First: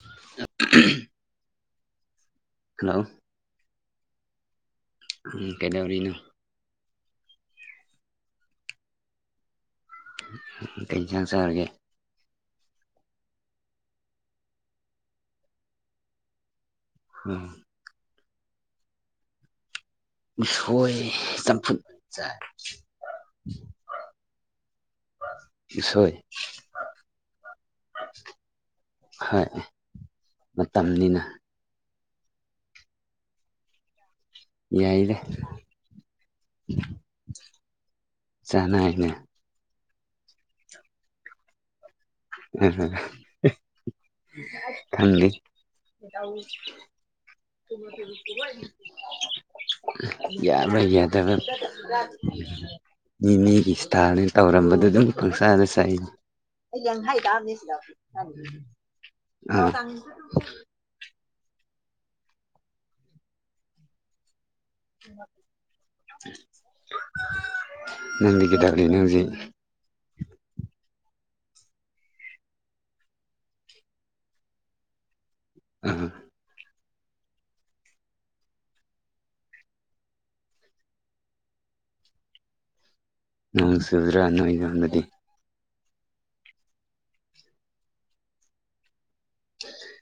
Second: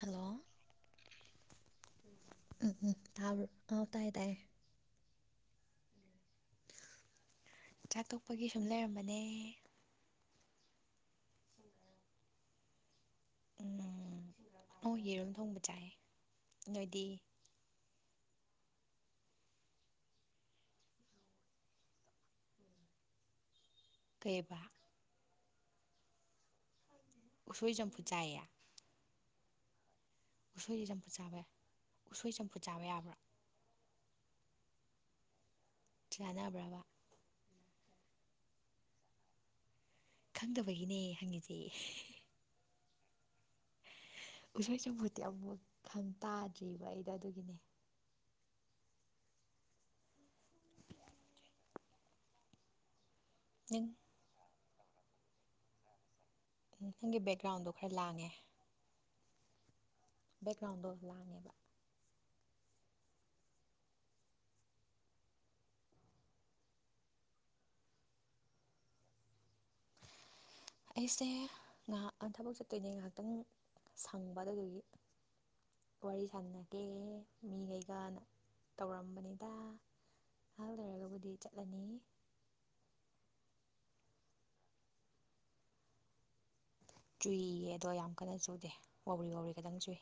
hello ꯎꯝ ꯎꯝ hello ꯇꯥ ꯑꯥ ꯇꯥꯏꯌꯦ ꯇꯥꯏꯌꯦ ꯎ ꯀꯦꯂꯧꯔꯤꯅꯣ ꯆꯥꯛ ꯇꯣꯛꯄꯒꯤ ꯁꯨꯝ ꯂꯩꯔꯝꯕꯅꯦ ꯇꯦꯟꯁꯟ ꯁꯔꯒ ꯎꯝ ꯍ ꯌꯦꯔꯨꯝꯝ ꯊꯣꯡꯕ ꯆꯥꯏ ꯑꯗꯨꯗꯤ ꯎꯝ ꯏꯄ ꯆ ꯀꯩꯕ ꯏꯁꯤꯁꯣꯏ ꯎꯁꯣꯏꯖꯝ ꯐꯨꯖꯥꯏꯌꯦ ꯍꯥꯏ ꯎꯁꯣꯏꯗꯤ ꯆꯝꯐꯨꯠ ꯆꯥꯕ ꯌꯥ ꯎꯁꯣꯏ ꯆꯝꯐꯨꯠ ꯆꯥꯕ ꯌꯥꯕ꯭ꯔꯥ ꯌꯥꯏꯔꯦ ꯌꯥꯅꯕ꯭ꯔꯕ ꯆꯥꯅꯏꯅ ꯈꯪꯗꯕꯒꯤꯅꯦ ꯍꯪꯉꯤꯁꯦ ꯎꯝ ꯎꯁꯣꯏ ꯆꯝꯐꯨꯠꯇꯤ ꯊꯗꯤ ꯑꯃꯨꯛ ꯈꯪ ꯇꯥꯗ꯭ꯔꯤꯕ ꯑꯩꯗꯣ ꯑꯗꯨꯒꯤꯅꯦ ꯌꯥ ꯍꯥꯏ ꯌꯥꯗ ꯅꯤꯅꯦꯒꯤ ꯅꯪ ꯏꯁꯇꯥꯥꯅꯤ ꯇꯧꯔꯝꯕꯗ ꯑꯗꯨꯝ ꯄꯪꯁꯥꯅ ꯆꯥꯏꯅꯤ ꯅꯪꯒꯤ ꯕꯦꯛꯒ꯭ꯔꯥꯎꯟꯗꯣ ꯈꯔ ꯂꯥꯡꯉꯦ ꯆꯥꯡ ꯕꯦꯛꯒ꯭ꯔꯥꯎꯟꯗꯣ ꯂꯥꯡꯉꯦꯕ ꯅꯗꯤ ꯀꯗꯒꯂꯤ ꯅ ꯍꯧꯖꯤ ꯑꯩꯁꯦ ꯉꯥꯏꯍꯥꯛ ꯊꯕꯛ ꯆꯠꯇꯣꯏꯅꯦ ꯉꯥꯏꯍꯥꯛꯇꯪ ꯁꯪꯕ ꯑꯗꯨ ꯑꯗꯨꯒꯤ ꯑꯥ ꯋꯥꯔꯤ ꯁꯥꯟꯅꯩ ꯑꯦ ꯃꯤ ꯀꯩꯒ ꯇꯧꯔꯝꯕꯅꯤꯗ ꯅꯍꯥꯛ ꯂꯩꯔꯒꯕꯨꯗꯤ ꯆꯠꯂꯅꯤ ꯅꯣꯡ ꯆꯨꯗ꯭ꯔꯥ ꯅꯣꯏ ꯌꯣꯟꯕꯗꯤ ꯆꯨꯏꯌꯦ ꯑꯗꯣ ꯌꯥꯝ ꯀꯟꯅ ꯆꯨꯗꯦ ꯋꯥꯎꯔꯤ ꯋꯥꯎꯔꯤ ꯈꯤꯇꯪ ꯆꯨꯏ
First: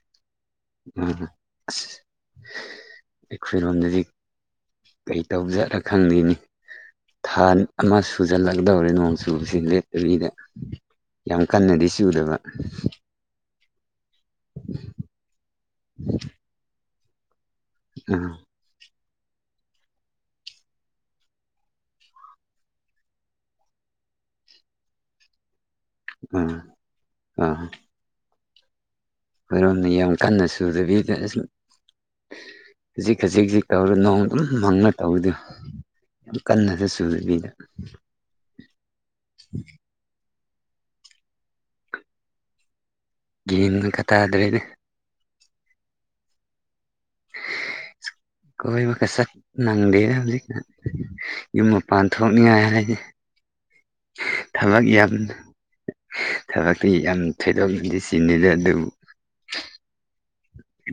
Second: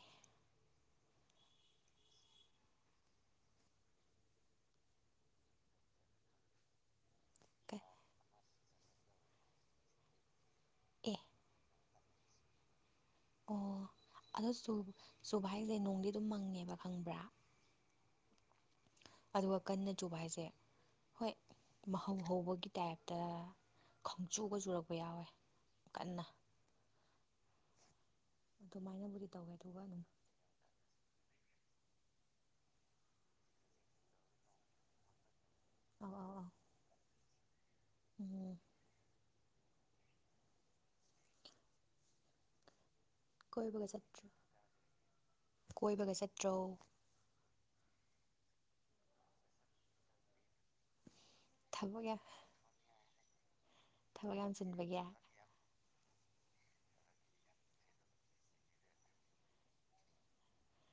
ꯑ ꯑꯦ ꯐꯔ ꯑꯣꯅꯗꯤ ꯀꯩꯇꯧꯖꯠꯔ ꯈꯪꯗꯦꯅꯤ ꯊꯥ ꯑꯃ ꯁꯨꯖꯜꯂꯛꯀꯗꯧꯔꯦ ꯅꯣꯡ ꯆꯨꯁꯤꯡꯗꯤ ꯅꯨꯕꯤꯗ ꯑꯦ ꯌꯥꯝ ꯀꯟꯅꯗꯤ ꯆꯨꯗꯕ ꯑꯣ ꯑꯗꯣ ꯆꯨꯕ ꯍꯥꯏꯁꯦ ꯅꯣꯡꯗꯤ ꯑꯗꯨꯝ ꯃꯪꯉꯦꯕ ꯈꯪꯕ꯭ꯔꯥ ꯎꯝ ꯑꯗꯨꯒ ꯀꯟꯅ ꯆꯨꯕ ꯍꯥꯏꯁꯦ ꯍꯣꯏ ꯃꯍꯧ ꯍꯧꯕꯒꯤ ꯇꯥꯏꯞꯇ ꯈꯣꯡꯆꯨꯒ ꯆꯨꯔꯛꯄ ꯌꯥꯎꯋꯦ ꯀꯟꯅ ꯑꯥ ꯑꯥ ꯑꯗꯨꯃꯥꯏꯅꯕꯨꯗꯤ ꯇꯧꯋꯦ ꯑꯗꯨꯒ ꯑꯩꯣꯏꯔꯣꯝꯅ ꯑꯗꯨꯝ ꯌꯥꯝ ꯀꯟꯅ ꯁꯨꯗꯕꯤꯗ ꯑꯁ ꯈꯖꯤꯛ ꯈꯖꯤꯛ ꯈꯖꯤꯛ ꯇꯧꯔ ꯅꯣꯡ ꯑꯗꯨꯝ ꯃꯪꯅ ꯇꯧꯔꯤꯗ ꯌꯥꯝ ꯀꯟꯅꯁꯦ ꯁꯨꯕꯤꯗ ꯑꯣ ꯀꯣꯏꯕꯒ ꯒ꯭ꯌꯥꯟꯒ ꯆꯠꯇ꯭ꯔꯣ ꯇꯥꯗ꯭ꯔꯦꯗ ꯀꯣꯏꯕꯒ ꯆꯠꯇ꯭ꯔꯣ ꯀꯣꯏ ꯃꯈ ꯀ ꯆ ꯅꯪꯗꯦꯖꯤ ꯌꯨꯝ ꯊꯕꯛ ꯃꯄꯥꯟ ꯌꯥꯝ ꯊꯣꯛꯅꯤꯉꯥꯏ ꯍꯥꯏꯗꯤꯦ ꯌꯥꯝ ꯊꯕꯛ ꯆꯤꯟꯕꯒꯤ ꯌꯥꯝ ꯊꯕꯛꯇꯤ ꯌꯥꯝ ꯊꯣꯏꯗꯣꯛꯅꯗꯤ ꯆꯤꯟꯅꯤꯗ ꯑꯗꯨꯕꯨ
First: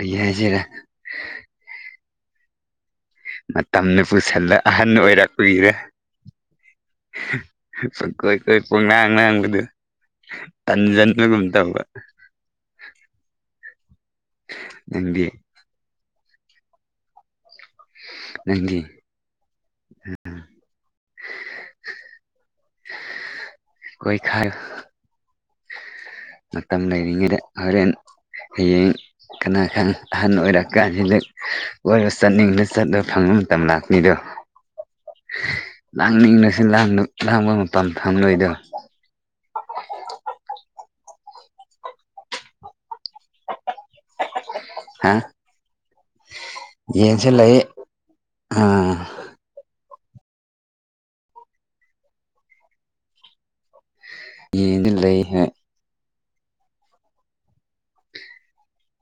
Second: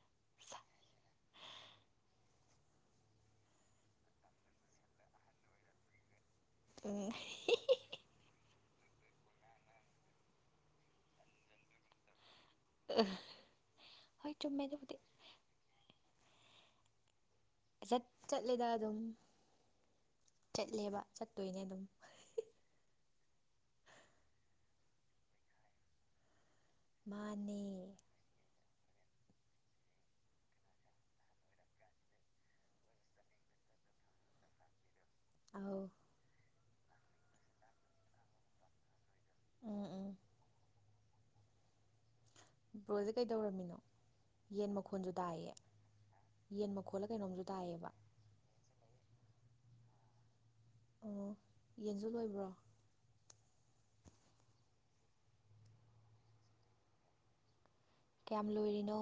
ꯑ ꯌꯥꯁꯤꯔ ꯃꯇꯝꯅ ꯄꯨꯁꯤꯜꯂ ꯑꯍꯟ ꯑꯣꯏꯔꯛꯄꯒꯤꯔ ꯎꯝ ꯄꯀꯣꯏ ꯀꯣꯏ ꯄꯣꯛꯅꯥꯥꯡ ꯉꯥꯡꯕꯗꯨ ꯇꯟꯖꯟꯕꯒꯨꯝ ꯇꯧꯕ ꯍꯣꯏ ꯆꯨꯝꯃꯦꯗꯨꯗꯤ ꯅꯪꯗꯤ ꯆꯠ ꯆꯠꯂꯦꯗ ꯅꯪꯗꯤ ꯑꯗꯨꯝ ꯆꯠꯂꯦꯕ ꯆꯠꯇꯣꯏꯅꯦ ꯑꯗꯨꯝ ꯀꯣꯏ ꯈꯥꯏ ꯃꯇꯝ ꯃꯥꯅꯦ ꯂꯩꯅꯤꯡꯉꯗꯔ ꯍꯌꯦꯡ ꯀꯅꯥ ꯈꯪ ꯑꯍꯟ ꯑꯣꯏꯔꯛꯀꯥꯟ ꯍꯗꯛ ꯑꯣꯏꯔꯣ ꯆꯠꯅꯤꯡꯗ ꯆꯠꯂꯣ ꯐꯪꯕ ꯃꯇꯝ ꯂꯥꯛꯅꯤꯗꯣ [inaudible] ꯑꯥꯎ ꯂꯥꯡꯅꯤꯡꯂꯁꯨ ꯂꯥꯡꯕ ꯃꯄꯥꯟ ꯐꯝꯂꯣꯏꯗꯕ ꯑꯥ ꯑꯥ ꯕ꯭ꯔꯣꯁꯦ ꯀꯩꯗꯧꯔꯝꯃꯤꯅꯣ ꯌꯦꯟ ꯍꯥ ꯃꯈꯣꯜꯁꯨ ꯇꯥꯏꯌꯦ ꯌꯦꯟ ꯃꯈꯣꯜꯂ ꯌꯦꯟꯁꯨ ꯀꯩꯅꯣꯝꯨ ꯂꯩ ꯇꯥꯏꯌꯦꯕ ꯑꯥ ꯑꯣ ꯌꯦꯟꯁꯨ ꯂꯣꯏꯕ꯭ꯔꯣ ꯌꯦꯗꯤ ꯂꯩꯍꯦ ꯀꯌꯥꯝ ꯂꯣꯏꯔꯤꯅꯣ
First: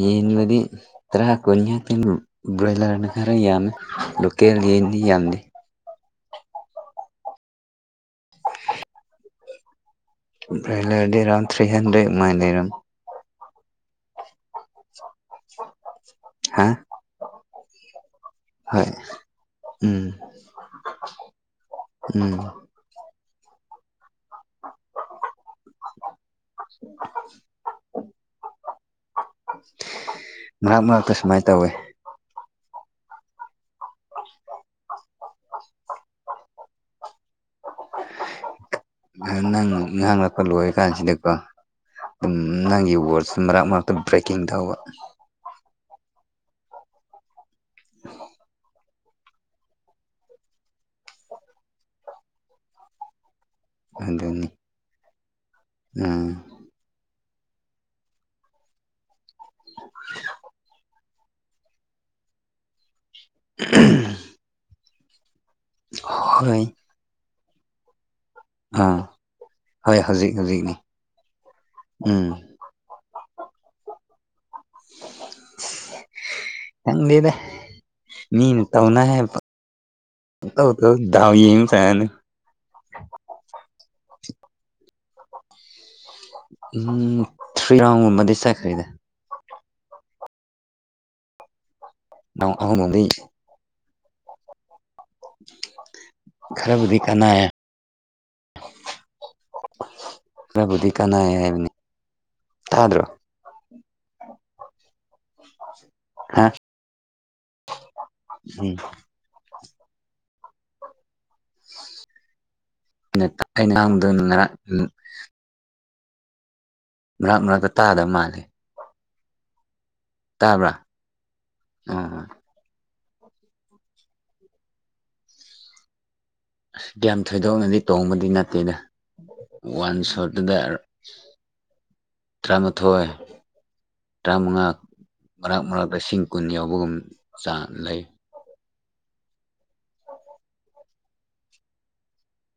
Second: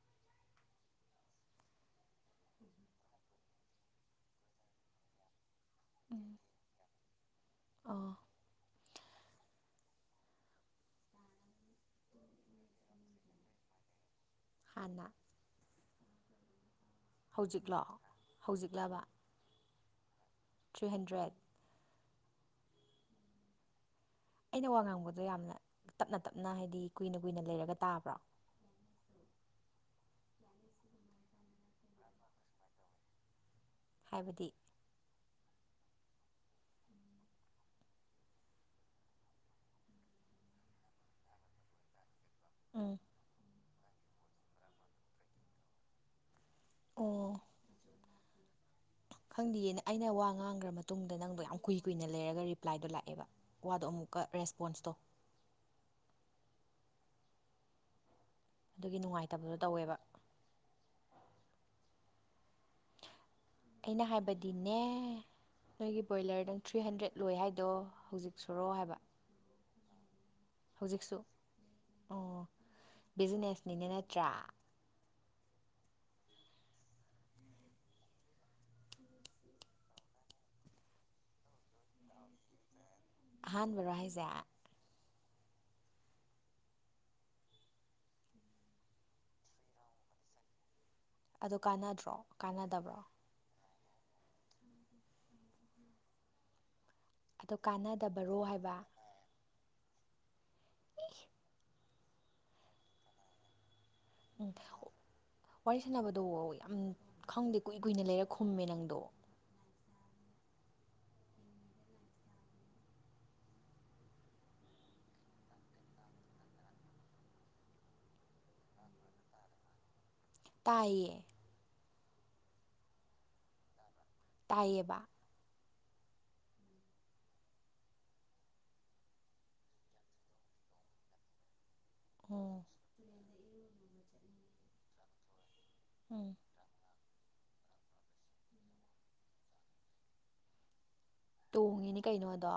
ꯌꯦꯟ ꯃꯗꯤ ꯇꯔꯀ ꯕꯣꯣꯏꯂꯔꯅ ꯈꯔ ꯌꯥꯝꯃꯦ ꯂꯣꯀꯦꯜ ꯌꯦꯗꯤ ꯌꯥꯝꯗꯤꯦ ꯎꯝ ꯑꯣ [inaudible] ꯂꯩꯗꯤ ꯑꯦꯔꯥꯎꯟ ꯊ꯭ꯔꯤ ꯍꯟꯥꯟꯗ꯭ꯔꯦꯗ ꯃ ꯂꯩꯔꯝ ꯍꯅ ꯍꯥꯦ ꯍꯧꯖꯤꯛꯂꯣ ꯍꯧꯖꯤꯛꯂꯕ ꯎꯝ ꯊ꯭ꯔꯤ ꯍꯟꯗ꯭ꯔꯦꯠ ꯎꯝ ꯑꯩꯅ ꯋꯥ ꯉꯥꯡꯕꯗꯣ ꯌꯥꯝꯅ ꯇꯞꯅ ꯇꯞꯅ ꯍꯥꯏꯗꯤ ꯀꯨꯏꯅ ꯀꯨꯏꯅ ꯂꯩꯔꯒ ꯇꯥꯕ꯭ꯔꯣ ꯃꯔꯛ ꯃꯔꯛꯇ ꯁꯨꯃꯥꯏꯅ ꯇꯧꯋꯤ ꯍꯥꯏꯕꯗꯤ ꯅꯪ ꯉꯍꯥꯡ ꯂꯛꯄ ꯂꯣꯏ ꯀꯥꯟꯁꯤꯗꯤꯀꯣ ꯑꯗꯨꯝ ꯎꯝ ꯅꯪꯒꯤ ꯋꯥꯔꯗꯁ ꯃꯔꯛ ꯃꯔꯛꯇ ꯕ꯭ꯔꯦꯛꯀꯤꯡ ꯇꯧꯕ ꯑꯣ ꯑꯣ ꯈꯪꯗꯌꯦꯅ ꯑꯩꯅ ꯋꯥ ꯉꯥꯡꯈ꯭ꯔ ꯃꯇꯨꯡꯗ ꯅꯪꯗꯣ ꯌꯥꯝ ꯀꯨꯏ ꯀꯨꯏꯅ ꯂꯩꯔꯒ ꯔꯤꯄ꯭ꯂꯥꯏꯗꯣ ꯂꯥꯛꯑꯦꯕ ꯋꯥꯗꯣ ꯑꯃꯨꯛꯀ ꯑꯗꯨꯅꯤ ꯔꯦꯁꯄꯣꯟꯁ ꯇꯧ ꯎꯝ ꯑꯗꯨꯒꯤ ꯅꯨꯡꯉꯥꯏꯇꯕꯗꯣ ꯇꯧꯋꯦꯕ ꯑꯩꯅ ꯍꯥꯏꯕꯗꯤꯅꯦ ꯅꯣꯏꯒꯤ ꯕ꯭ꯔꯣꯏꯂꯔꯗꯪ ꯍꯣꯏ ꯊ꯭ꯔꯤ ꯍꯟꯗ꯭ꯔꯦꯠ ꯂꯣꯏ ꯍꯥꯏꯗꯣ ꯍꯧꯖꯤꯛ ꯁꯣꯔꯣ ꯑꯥ ꯍꯥꯏꯕ ꯍꯣꯏ ꯍꯧꯖꯤꯛ ꯍꯧꯖꯤꯛ ꯍꯧꯖꯤꯛꯁꯨ ꯑꯣ ꯕꯤꯖꯤꯅꯦꯁꯅꯤꯅ ꯅꯠꯇ꯭ꯔꯥ ꯆꯪ ꯂꯩꯗ ꯃꯤ ꯅ ꯇꯧꯅꯥ ꯍꯦ ꯗꯥꯎ ꯌꯦꯃꯤ ꯐꯅ ꯍꯥꯟꯕꯥꯟꯕꯔꯣ ꯍꯥꯏꯁꯦ ꯎꯝ ꯊ꯭ꯔꯤ ꯔꯥꯎ ꯃꯗꯤ ꯆꯥꯏ ꯈꯔꯤꯗꯦ ꯑꯗꯨ ꯀꯥꯟꯅꯗ꯭ꯔꯣ ꯔꯥꯎꯟ ꯀꯥꯟꯅꯗꯕ꯭ꯔꯣ ꯑꯍꯨꯝꯒꯨꯝꯕꯗꯤ ꯈꯔꯗꯤ ꯀꯥꯟꯅ ꯑꯗꯣ ꯀꯥꯟꯅꯗꯕꯔꯣ ꯍꯥꯏꯕ ꯈꯔꯕꯨꯗꯤ ꯀꯅꯥ ꯍꯥꯏꯕꯅꯤ ꯇꯥꯗ꯭ꯔꯣ ꯎꯝ ꯋꯥꯔꯤ ꯁꯥꯟꯅꯕꯗꯣ ꯍꯥ ꯌꯥꯝ ꯈꯪꯗꯦ ꯀꯨꯏ ꯀꯨꯏꯅ ꯂꯩꯔꯛ ꯈꯨꯝꯃꯦ ꯎꯝ ꯅꯪꯗꯣ ꯑ ꯅꯍꯥꯡꯗ ꯃꯅꯥꯛ ꯃꯅꯥꯛꯇ ꯇꯥꯗꯕ ꯃꯥꯜꯂꯦ ꯇꯥꯕ꯭ꯔꯥ ꯇꯥꯏꯌꯦ ꯎꯝꯣꯏ ꯇꯥꯏꯌꯦꯕ ꯑꯁ ꯒ꯭ꯌꯥꯝ ꯊꯣꯏꯗꯣꯛꯅꯗꯤ ꯇꯣꯡꯕꯗꯤ ꯅꯠꯇꯦꯗ ꯋꯥꯟ ꯁꯇꯗꯔ ꯎꯝ ꯇꯔꯥꯃꯥꯊꯣꯏ ꯇꯔꯥꯃꯉꯥ ꯃꯔꯛ ꯃꯔꯛ ꯂꯤꯁꯤꯡ ꯎꯝ ꯀꯨꯟ ꯌꯥꯎꯕꯒꯨꯝ ꯆꯥꯡ ꯂꯩ ꯇꯣꯡꯉꯤꯅꯦ ꯀꯩꯅꯣꯗꯣ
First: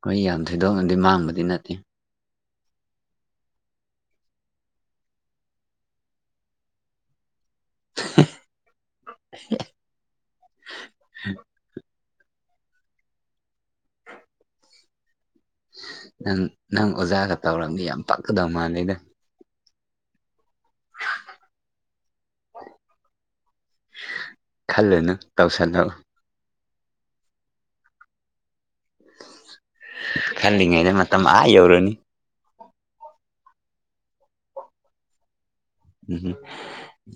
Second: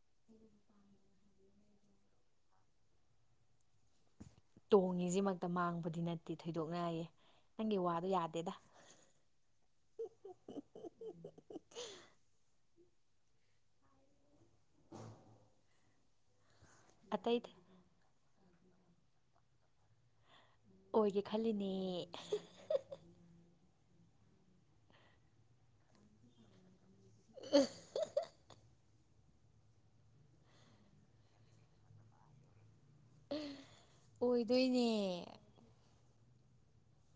ꯑꯩꯈꯣꯏ ꯌꯥꯝ ꯊꯣꯏꯗꯣꯛꯅꯗꯤ ꯃꯥꯡꯕꯗꯤ ꯅꯠꯇꯦ ꯇꯣꯡꯉꯤꯁꯤꯃꯛꯇ ꯃꯥꯡꯕꯗꯤ ꯅꯠꯇꯦ ꯊꯣꯏꯗꯣꯛꯅꯌꯦ ꯅꯪꯒꯤ ꯋꯥꯗꯣ ꯌꯥꯗꯦꯗ ꯑ ꯅꯪ ꯅꯪ ꯑꯣꯖꯥꯒ ꯑꯇꯩ ꯇꯧꯔꯕꯝꯅꯤ ꯌꯥꯝ ꯄꯛꯀꯗꯧ ꯃꯥꯂꯩꯗ ꯑꯣꯏꯒꯦ ꯈꯜꯂꯤꯅꯦ ꯈꯜꯂꯅ ꯇꯥꯎꯁꯅ ꯑ ꯈꯜꯂꯤꯉꯩꯗ ꯃꯇꯝ ꯑꯥ ꯌꯧꯔꯨꯅꯤ ꯑꯣꯏꯗꯣꯏꯅꯦ ꯎꯝ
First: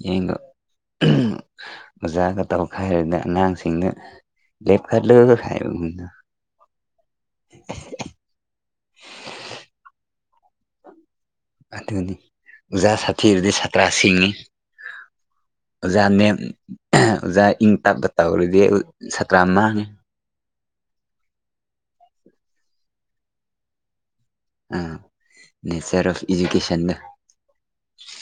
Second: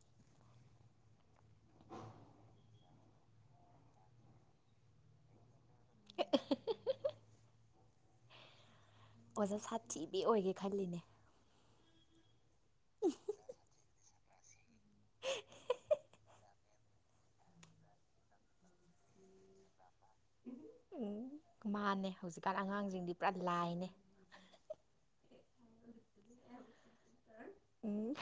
ꯌꯦꯡꯒ ꯑꯣꯖꯒ ꯇꯧ ꯈꯔꯗ ꯑꯉꯥꯡꯁꯤꯡꯗ ꯂꯦꯞꯈꯠꯂꯨ ꯍꯥꯏꯕꯒꯨꯝꯗ ꯍ ꯑꯣꯖꯥ ꯁꯥꯊꯤꯕꯤ ꯑꯣꯏꯒꯦ ꯈꯜꯂꯤꯅꯦ ꯑꯗꯨꯅꯤ ꯑꯣꯖꯥ ꯁꯥꯇꯤꯗꯤ ꯁꯥꯇ꯭ꯔꯥ ꯁꯦꯉꯤ ꯖꯅꯦ ꯑꯣꯖꯥ ꯏꯪ ꯇꯞꯇꯞ ꯇꯧꯔꯗꯤ ꯑꯩ ꯁꯥꯇ꯭ꯔꯥ ꯃꯥꯡꯉꯦ ꯃꯥꯟꯅꯩ ꯍꯧꯖꯤꯛꯀꯥꯟ ꯑꯉꯥꯡꯁꯤꯡꯗꯤ ꯄꯨꯔꯥ ꯂꯥꯏꯅꯦ ꯑ ꯅꯦꯆꯔ ꯑꯣꯐ ꯏꯖꯨꯀꯦꯁꯟ ꯍ ꯎꯝ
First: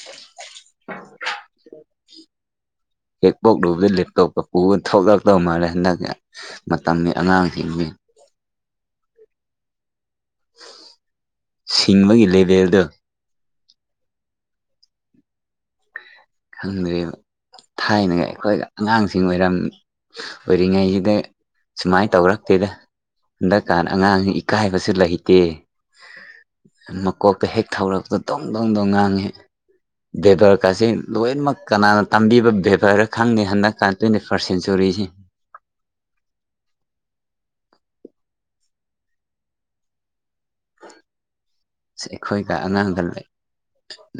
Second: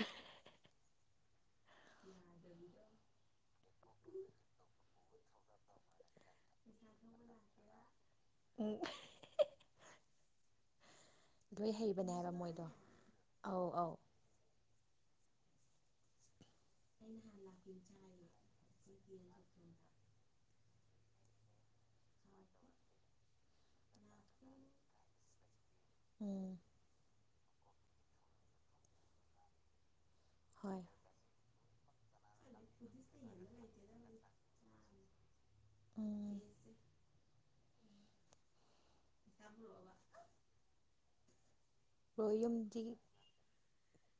ꯌꯥ ꯑꯗꯨ ꯍꯦꯛ ꯄꯣꯛꯂꯨꯕꯗ ꯂꯦꯞꯇꯣꯞꯇ ꯄꯨꯕ ꯊꯣꯛꯧꯂꯛꯇꯧ ꯃꯥꯜꯂꯦ ꯍꯟꯗꯛꯀꯤ ꯃꯇꯝꯒꯤ ꯑꯉꯥꯡꯁꯤꯡꯁꯤ ꯎꯝ ꯂꯣꯏ ꯁꯤꯡꯕꯒꯤ ꯍꯩꯕꯅꯦꯕ ꯃꯣꯏꯗꯣ ꯂꯦꯚꯦꯜꯗꯣ ꯑꯧ ꯑꯧ ꯈꯪꯗ꯭ꯔꯤꯕ ꯊꯥꯏꯅꯒ ꯑꯩꯈꯣꯏꯒ ꯑꯉꯥꯡꯁꯤꯡ ꯑꯣꯏꯔꯝꯃꯤ ꯑꯣꯏꯔꯤꯉꯩꯁꯤꯗ ꯁꯨꯃꯥꯏꯅ ꯇꯧꯔꯛꯇꯦꯗ ꯍꯟꯗꯛꯀꯥꯟ ꯑꯉꯥꯡ ꯏꯀꯥꯏꯕꯁꯨ ꯂꯩꯇꯦ ꯑꯣꯝ ꯃꯀꯣꯛꯇ ꯍꯦꯛ ꯊꯧꯔꯛꯄꯗ ꯇꯣꯡ ꯇꯧꯗꯧ ꯉꯥꯡꯉꯤ ꯗꯦꯕꯔ ꯍꯣꯏ ꯀꯥꯥꯁ ꯂꯣꯏꯅꯃꯛ ꯀꯅꯥꯅ ꯇꯝꯕꯤꯕ ꯕꯦꯕꯔ ꯈꯪꯗꯦ ꯍꯟꯗꯛꯀ ꯇ꯭ꯋꯦꯟꯇꯤ ꯐꯥꯔꯁꯠ ꯁꯦꯟꯆꯨꯔꯤꯁꯤꯦ ꯑꯥ ꯌꯥꯝ꯭ꯔꯣꯕ ꯑꯩꯈꯣꯏꯒ ꯌꯨꯝꯗꯤ ꯑꯉꯥꯡꯒ ꯂꯩ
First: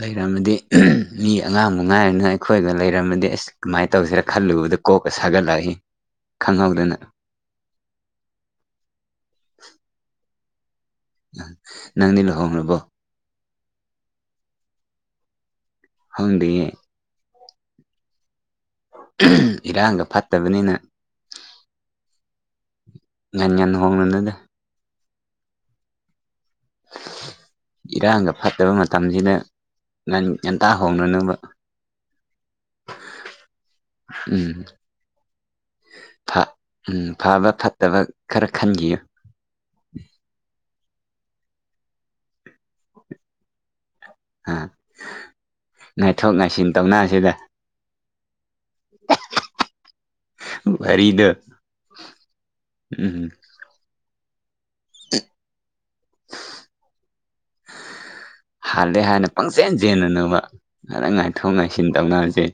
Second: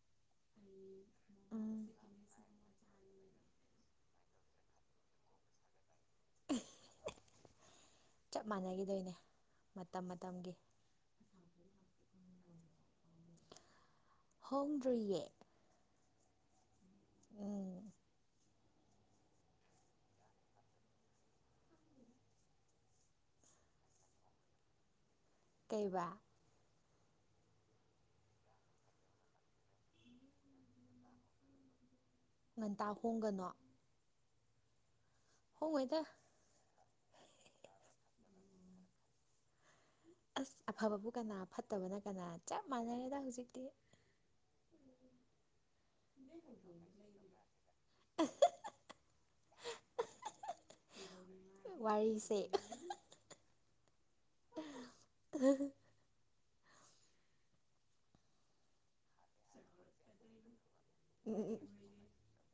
ꯂꯩꯔꯝꯃꯗꯤ ꯃꯤ ꯑꯉꯥꯡꯕ ꯎꯝ ꯉꯥꯏꯔ‌ꯦꯅ‌ꯦ ꯑꯩꯈꯣꯏꯒ ꯂꯩꯔꯝꯃꯗꯤ ꯑꯁ ꯀꯃꯥꯏꯅ ꯇꯧꯁꯤꯔꯥ ꯈꯜꯂꯨꯕꯗ ꯀꯣꯛꯀ ꯁꯥꯒꯠꯂꯛꯏ ꯈꯪꯍꯧꯗꯅ ꯆꯞ ꯃꯥꯟꯅꯈꯤꯗꯣꯏꯅꯦ ꯃꯇꯝ ꯃꯇꯝꯒꯤ ꯅꯪꯗꯤ ꯂꯨꯍꯣꯡꯔꯕꯣ ꯍꯣꯡꯗ꯭ꯔꯤꯌꯦ ꯈꯪꯗꯦ ꯎꯝ ꯏꯔꯥꯡꯒ ꯐꯠꯇꯕꯅꯤꯅ ꯉꯟꯅ ꯉꯟꯅ ꯍꯣꯡꯂꯨꯅꯨꯗ ꯀꯩꯕ ꯏꯔꯥꯡꯒ ꯐꯠꯇꯕ ꯃꯇꯝꯖꯤꯗ ꯉ ꯉꯟꯇꯥ ꯍꯣꯡꯔꯨꯅꯨꯕ ꯉꯟꯇꯥ ꯍꯣꯡꯒꯅꯣ ꯎꯝ ꯍꯣꯡꯉꯣꯏꯗ ꯐ ꯎꯝ ꯐꯕ ꯐꯠꯇꯕ ꯈꯔ ꯈꯟꯈꯤꯌꯨ ꯑꯁ ꯑꯐꯕꯕꯨ ꯀꯅꯥ ꯐꯠꯇꯕꯅ ꯀꯅꯥ ꯆꯞ ꯃꯥꯟꯅꯔꯦꯗ ꯍꯧꯖꯤꯛꯇꯤ ꯑ ꯉꯥꯏꯊꯣꯛ ꯉꯥꯏꯁꯤꯟ ꯇꯧꯅ ꯁꯤꯗ [unintelligible] [unintelligible] ꯋꯥꯔꯤꯗ‌ꯣ ꯋꯥꯔꯤꯁꯦ ꯎꯝ [unintelligible] ꯍꯥꯜꯂꯦ ꯍꯥꯏꯅ ꯄꯪꯆꯦꯟ ꯆꯦꯟꯒꯅꯨꯕ ꯉꯥꯛꯗ ꯎꯝ ꯉꯥꯏꯊꯣꯛ ꯎꯝ ꯉꯥꯏꯁꯤꯟ ꯇꯧꯅꯁꯦ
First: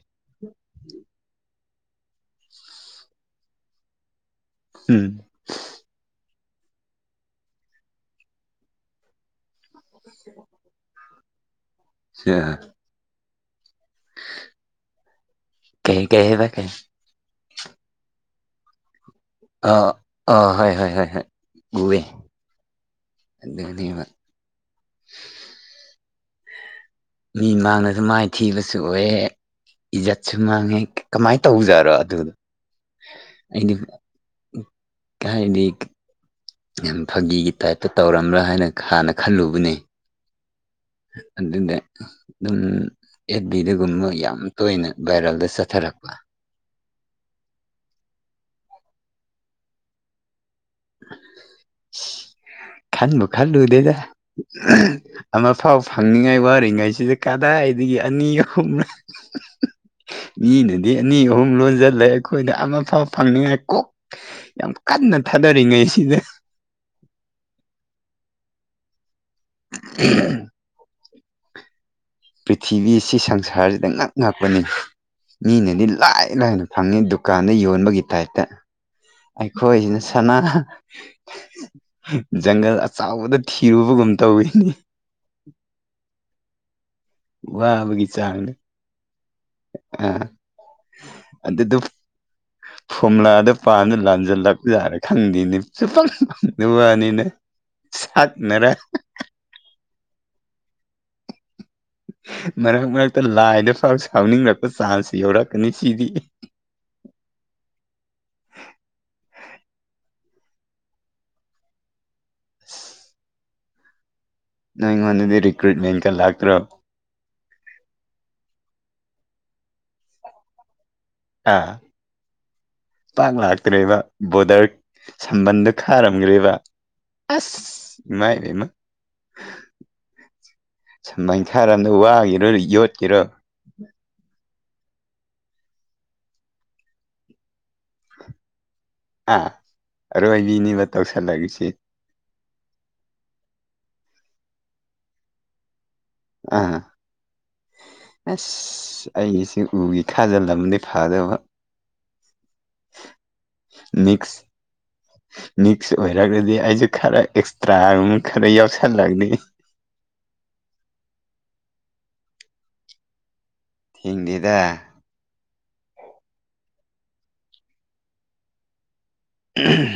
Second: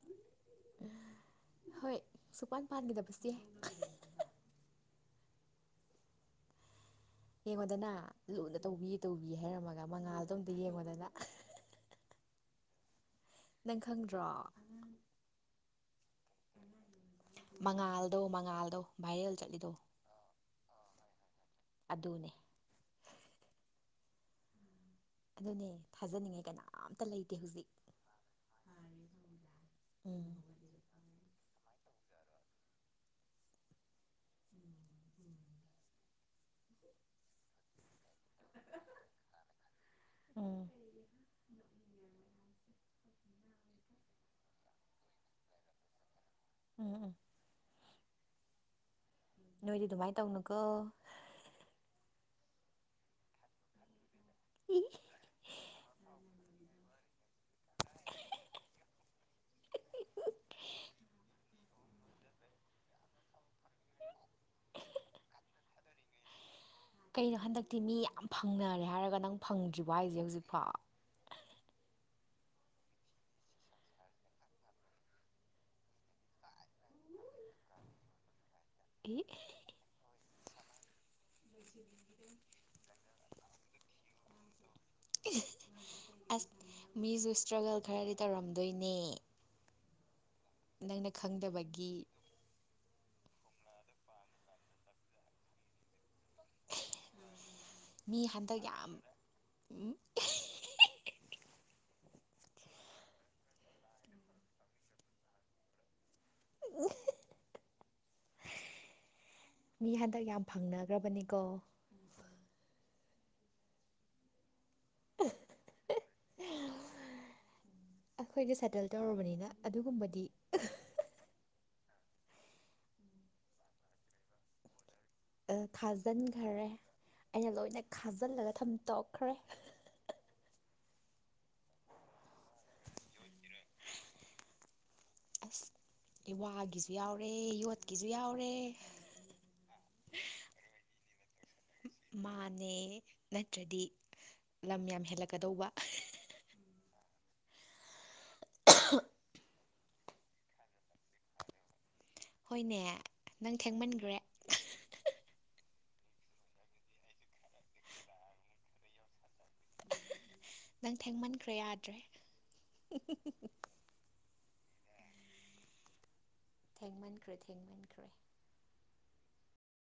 ꯍꯣꯏ ꯁꯨꯛꯄꯥꯟ ꯄꯥꯟꯈꯤꯗꯕꯁꯦ ꯎꯝ ꯌꯦꯡꯉꯣꯗꯅ ꯂꯨꯅ ꯇꯧꯕꯤ ꯇꯧꯕꯤ ꯍꯥꯏꯔꯝꯃꯒ ꯃꯉꯥꯜꯗꯣ ꯑꯝꯇ ꯌꯦꯡꯉꯣꯗꯅ ꯁꯤꯌꯥ ꯅꯪ ꯈꯪꯗ꯭ꯔꯣ ꯀꯩ ꯀꯩ ꯍꯥꯏꯕ ꯀꯩ ꯃꯉꯥꯜꯗꯣ ꯃꯉꯥꯜꯗꯣ ꯚꯥꯏꯔꯦꯜ ꯆꯠꯂꯤꯗꯣ ꯑꯥ ꯍꯣꯏ ꯍꯣꯏ ꯍꯣꯏ ꯍꯣꯏ ꯎꯋꯦ ꯑꯗꯨꯅꯦ ꯑꯗꯨꯅꯤꯕ ꯑꯗꯨꯅꯦ ꯊꯥꯖꯅꯤꯡꯉꯥꯏ ꯀꯅꯥ ꯃꯤ ꯃꯥꯡꯉꯁꯨ ꯃꯥꯏꯊꯤꯕꯁꯨ ꯑꯣꯏꯑꯦ ꯎꯝ ꯏꯖꯠꯁꯨ ꯃꯥꯡꯉꯦ ꯀꯃꯥꯏꯅ ꯇꯧꯖꯥꯔꯣ ꯑꯗꯨꯗꯣ ꯑꯩꯗꯤ [unintelligible] ꯀꯥꯏꯗꯤ ꯌꯥꯝ ꯐꯥꯒꯤꯒꯤ ꯇꯥꯏꯞꯇ ꯇꯧꯔꯝꯕ꯭ꯔꯥ ꯍꯥꯏꯅ ꯍꯥꯟꯅ ꯈꯜꯂꯨꯕꯅꯦ ꯑꯣ ꯑꯗꯨꯅꯦ ꯑꯗꯨꯝ ꯑꯦꯠꯕꯤꯗꯒꯨꯝꯕ ꯌꯥꯝ ꯇꯣꯏꯅ ꯚꯥꯏꯔꯦꯜꯗ ꯆꯠꯊꯔꯛꯄ ꯎꯝ ꯎꯝ ꯅꯣꯏꯗꯤ ꯑꯗꯨꯃꯥꯏꯟ ꯇꯧꯅꯨꯀꯣ ꯈꯥꯟꯕꯨ ꯈꯜꯂꯨꯗꯦꯗ ꯑꯃꯐꯥꯎ ꯐꯪꯅꯤꯡꯉꯥꯏ ꯋꯥꯔꯤꯉꯩꯁꯤꯗ ꯀꯗꯥꯏꯗꯒꯤ ꯑꯅꯤ ꯑꯍꯨꯝꯔ ꯃꯤꯅꯗꯤ ꯑꯅꯤ ꯑꯍꯨꯝ ꯂꯣꯟꯖꯜꯂꯦ ꯑꯩꯈꯣꯏꯗ ꯑꯃꯐꯥꯎ ꯐꯪꯅꯤꯡꯉꯥꯏ ꯀꯣꯛ ꯌꯥꯝ ꯀꯟꯅ ꯊꯥꯗꯔꯤꯉꯩ ꯁꯤꯗ ꯀꯩꯅꯣ ꯍꯟꯗꯛꯇꯤ ꯃꯤ ꯌꯥꯝ ꯐꯪꯅꯔꯦ ꯍꯥꯏꯔꯒ ꯅꯪ ꯐꯪꯗ꯭ꯔꯤꯕ‌ꯣ ꯍꯥꯏꯖ‌ꯦ ꯍꯧꯖꯤꯛꯐꯥꯎ ꯄ꯭ꯔꯤꯊꯤꯕꯤ ꯑꯁꯤ ꯁꯪꯁꯥꯔꯁꯤꯗ ꯉꯛ ꯉꯛꯄꯅꯤ ꯃꯤꯅꯗꯤ ꯂꯥꯏ ꯂꯥꯏꯅ ꯐꯪꯉꯤꯗꯨ ꯀꯥꯟꯗ ꯌꯣꯟꯕꯒꯤ ꯇꯥꯏꯞꯇ ꯑꯦ ꯑꯩꯈꯣꯏꯁꯤꯅ ꯁꯅꯥ ꯖꯪꯒꯜ ꯑꯆꯥꯎꯕꯗ ꯊꯤꯔꯨꯕꯒꯨꯝ ꯇꯧꯋꯤꯅꯤ ꯑꯁ ꯃꯤꯁꯨ ꯏꯁꯇ꯭ꯔꯒꯜ ꯈꯔꯗꯤ ꯇꯧꯔꯝꯗꯣꯏꯅꯦ ꯑ ꯅꯪꯅ ꯈꯪꯗꯕꯒꯤ ꯐꯣꯝꯂꯥꯗ ꯄꯥꯟꯗ ꯂꯥꯟꯁꯤꯜꯂꯛꯄ ꯌꯥꯔꯦ ꯈꯪꯗꯦꯅꯤ ꯆꯪ ꯅꯤ ꯃꯤ ꯍꯟꯗꯛ ꯁꯠꯅꯔꯥ ꯌꯥꯝ ꯎꯝ ꯃꯔꯛ ꯃꯔꯛꯇ ꯂꯥꯏꯗ ꯐꯥꯎ ꯁꯥꯎꯅꯤꯡꯉꯛꯄ ꯆꯥꯟꯁ ꯌꯧꯔꯛꯀꯅꯤ ꯁꯤꯗꯤ ꯎꯝ ꯃꯤ ꯍꯟꯗꯛ ꯌꯥꯝ ꯐꯪꯅꯈ꯭ꯔꯕꯅꯤꯀꯣ ꯄꯨꯐꯜ ꯅꯣꯏ ꯑꯩꯉꯣꯟꯗꯗꯤ ꯔꯤꯀ꯭ꯔꯨꯏꯠꯃꯦꯟꯀ ꯂꯥꯛꯇ꯭ꯔꯣ ꯑꯩꯈꯣꯏꯗꯤ ꯁꯦꯇꯜ ꯇꯧꯔꯨꯕꯅꯤꯅ ꯑꯗꯨꯒꯨꯝꯕꯗꯤ ꯑ ꯇꯥꯡ ꯂ ꯂꯥꯛꯇꯔꯦ ꯏꯅ ꯣꯗꯔ ꯁꯝꯕꯟꯗ ꯈꯥꯔꯝꯈ꯭ꯔꯦꯕ ꯈꯥꯖꯤꯟꯈꯔꯦ ꯑꯩꯅ ꯑꯁ ꯂꯣꯏꯅ ꯈꯥꯖꯤꯜꯂꯒ ꯏꯃꯥꯏꯕꯃ ꯊꯝ ꯇꯣꯛꯈ꯭ꯔꯦ ꯁꯨꯃꯥꯏ ꯊꯥꯔꯝꯗ ꯋꯥꯈꯤꯔꯣ ꯌꯣꯠꯈꯤꯔꯣ ꯑꯗꯨꯔ ꯋꯥꯒꯤꯁꯨ ꯌꯥꯎꯔꯦ ꯌꯣꯠꯀꯤꯁꯨ ꯌꯥꯎꯔꯦ ꯑꯥ ꯑꯔꯣꯏꯕꯤꯅꯤꯕ ꯇꯧꯁꯜꯂꯛꯏꯁꯤ ꯃꯥꯅꯦ ꯅꯠꯇ꯭ꯔꯗꯤ ꯂꯝ ꯌꯥꯝ ꯍꯦꯜꯂꯛꯀꯗꯧꯕ ꯑ ꯑꯁ ꯑꯩꯒꯤꯁꯦ ꯎꯒꯤ ꯈꯥꯖꯜ ꯑꯃꯗꯤ ꯐꯗꯕ ꯍꯣꯏꯅꯦ ꯅꯪ ꯊꯦꯡꯃꯟꯈ꯭ꯔꯦ ꯃꯤꯛꯁ ꯃꯤꯛꯁ ꯑꯣꯏꯔꯒꯗꯤ ꯑꯩꯁꯨ ꯈꯔ ꯑꯦꯛꯁꯇ꯭ꯔꯥꯒꯨꯝ ꯈꯔ ꯌꯥꯎꯁꯜꯂꯛꯒꯅꯤ ꯅꯪ ꯊꯦꯡꯃꯟꯈ꯭ꯔꯦ ꯌꯥꯗ꯭ꯔꯦ ꯊꯤꯡꯂꯤꯗ ꯊꯦꯡꯃꯟꯈ꯭ꯔꯦ ꯊꯦꯡꯃꯟꯈ꯭ꯔꯦ ꯎ